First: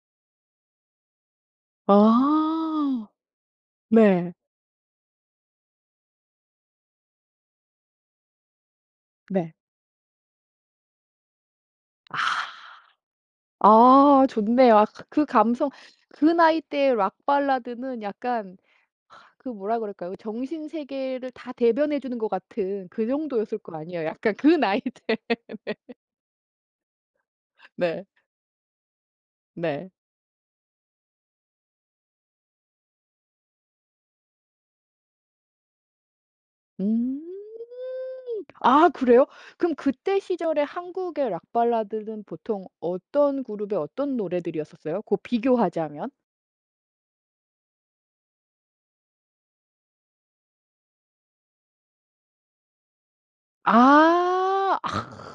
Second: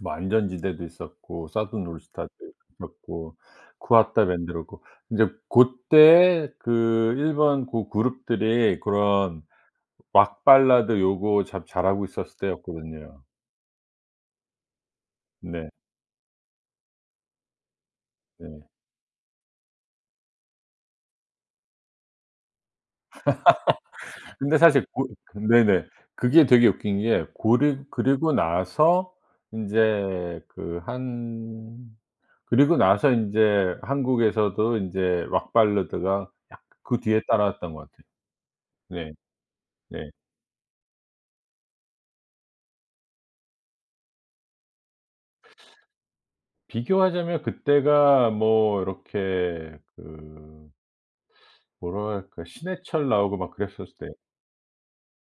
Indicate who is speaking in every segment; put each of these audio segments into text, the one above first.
Speaker 1: 뭐 안전지대도 있었고 Southern All Stars도
Speaker 2: 아.
Speaker 1: 있었고 KUWATA
Speaker 2: 네.
Speaker 1: BAND도 그렇고 이제 고때에 그 일본 고 룹들이 그런
Speaker 2: 네.
Speaker 1: 락 발라드 요거 참 잘하고
Speaker 2: 아.
Speaker 1: 있었을 때였거든요.
Speaker 2: 아 좋네요. 그
Speaker 1: 네.
Speaker 2: 감성 그 나이 때에 락 발라드는 약간
Speaker 1: 네.
Speaker 2: 아 그 뭐라 그럴까요? 정신세계를 다 대변해 주는 것 같은 그 정도였을 거 아니에요. 약간 그
Speaker 1: 근데
Speaker 2: 나이
Speaker 1: 사실 고
Speaker 2: 때. 네.
Speaker 1: 네네 그게 되게 웃긴 게 고르
Speaker 2: 네.
Speaker 1: 그리고 나서
Speaker 2: 네.
Speaker 1: 이제 그 한 그리고 나서 인제 한국에서도 인제 락 발라드가 약간 그
Speaker 2: 음.
Speaker 1: 뒤에 따라왔던 것 같아요.
Speaker 2: 아
Speaker 1: 네.
Speaker 2: 그래요? 그럼
Speaker 1: 네.
Speaker 2: 그때 시절에 한국의 락 발라드는 보통 어떤 그룹의 어떤 노래들이었었어요, 그 비교하자면?
Speaker 1: 비교하자면 그 때가 뭐 이렇게 그 뭐라고 해야 할까. 신해철 나오고 막 그랬었을 때.
Speaker 2: 아.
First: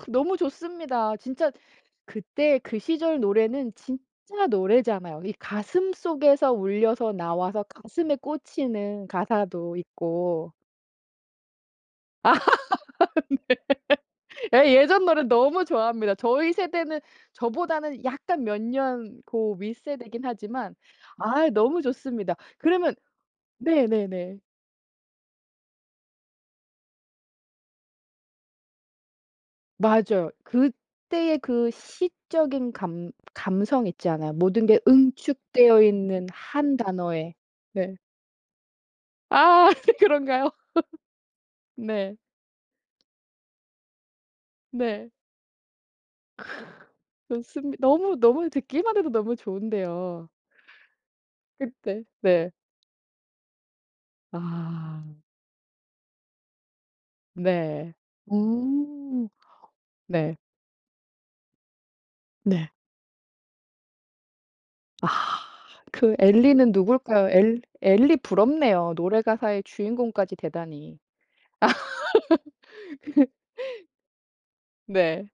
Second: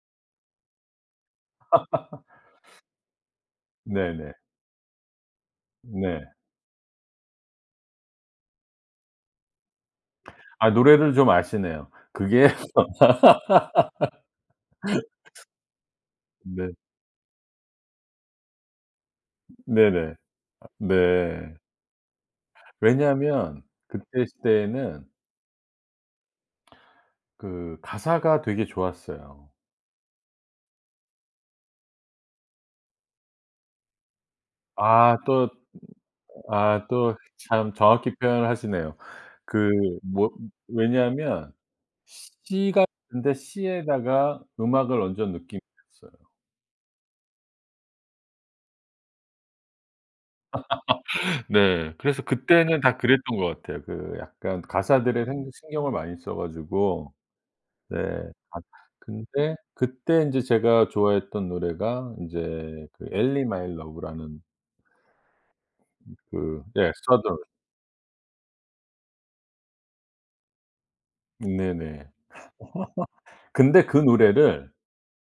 Speaker 2: 너무 좋습니다. 진짜 그때 그 시절 노래는
Speaker 1: 네네.
Speaker 2: 진짜 노래잖아요. 이
Speaker 1: 네.
Speaker 2: 가슴속에서 울려서 나와서 가슴에 꽂히는 가사도 있고
Speaker 1: 아 노래를 좀 아시네요. 그게
Speaker 2: 네. 예 예전 노래 너무 좋아합니다. 저희
Speaker 1: 네.
Speaker 2: 세대는 저보다는 약간 몇 년 그
Speaker 1: 네네.
Speaker 2: 윗세대긴
Speaker 1: 아
Speaker 2: 하지만 아
Speaker 1: 네.
Speaker 2: 너무 좋습니다. 그러면
Speaker 1: 왜냐하면 그때
Speaker 2: 네네네.
Speaker 1: 시대에는 그 가사가 되게 좋았어요.
Speaker 2: 맞아요. 그때의 그 시적인 감 감성 있잖아요. 모든 게
Speaker 1: 아 또
Speaker 2: 응축되어 있는 1
Speaker 1: 아 또
Speaker 2: 단어의.
Speaker 1: 참
Speaker 2: 네.
Speaker 1: 정확히 표현을 하시네요.
Speaker 2: 아
Speaker 1: 그 뭐
Speaker 2: 그런가요?
Speaker 1: 왜냐면
Speaker 2: 네.
Speaker 1: 시 같은데 시에다가 음악을
Speaker 2: 네.
Speaker 1: 얹은 느낌이었어요.
Speaker 2: 좋습니 너무, 너무 듣기만 해도 너무 좋은데요.
Speaker 1: 네.
Speaker 2: 그때
Speaker 1: 그래서
Speaker 2: 네.
Speaker 1: 그때는 다 그랬던 것 같아요. 그 약간
Speaker 2: 아.
Speaker 1: 가사들에 행 신경을 많이 써 가지고.
Speaker 2: 네.
Speaker 1: 네. 아
Speaker 2: 음
Speaker 1: 근데 그때
Speaker 2: 네.
Speaker 1: 인제 제가 좋아했던 노래가
Speaker 2: 네.
Speaker 1: 인제 그 Ellie My Love라는
Speaker 2: 아. 그
Speaker 1: 음 그
Speaker 2: 엘리는
Speaker 1: 예
Speaker 2: 누굴까요?
Speaker 1: Southern.
Speaker 2: 엘 엘리 부럽네요. 노래 가사의 주인공까지 대단히.
Speaker 1: 네네. 근데
Speaker 2: 그
Speaker 1: 그 노래를
Speaker 2: 네.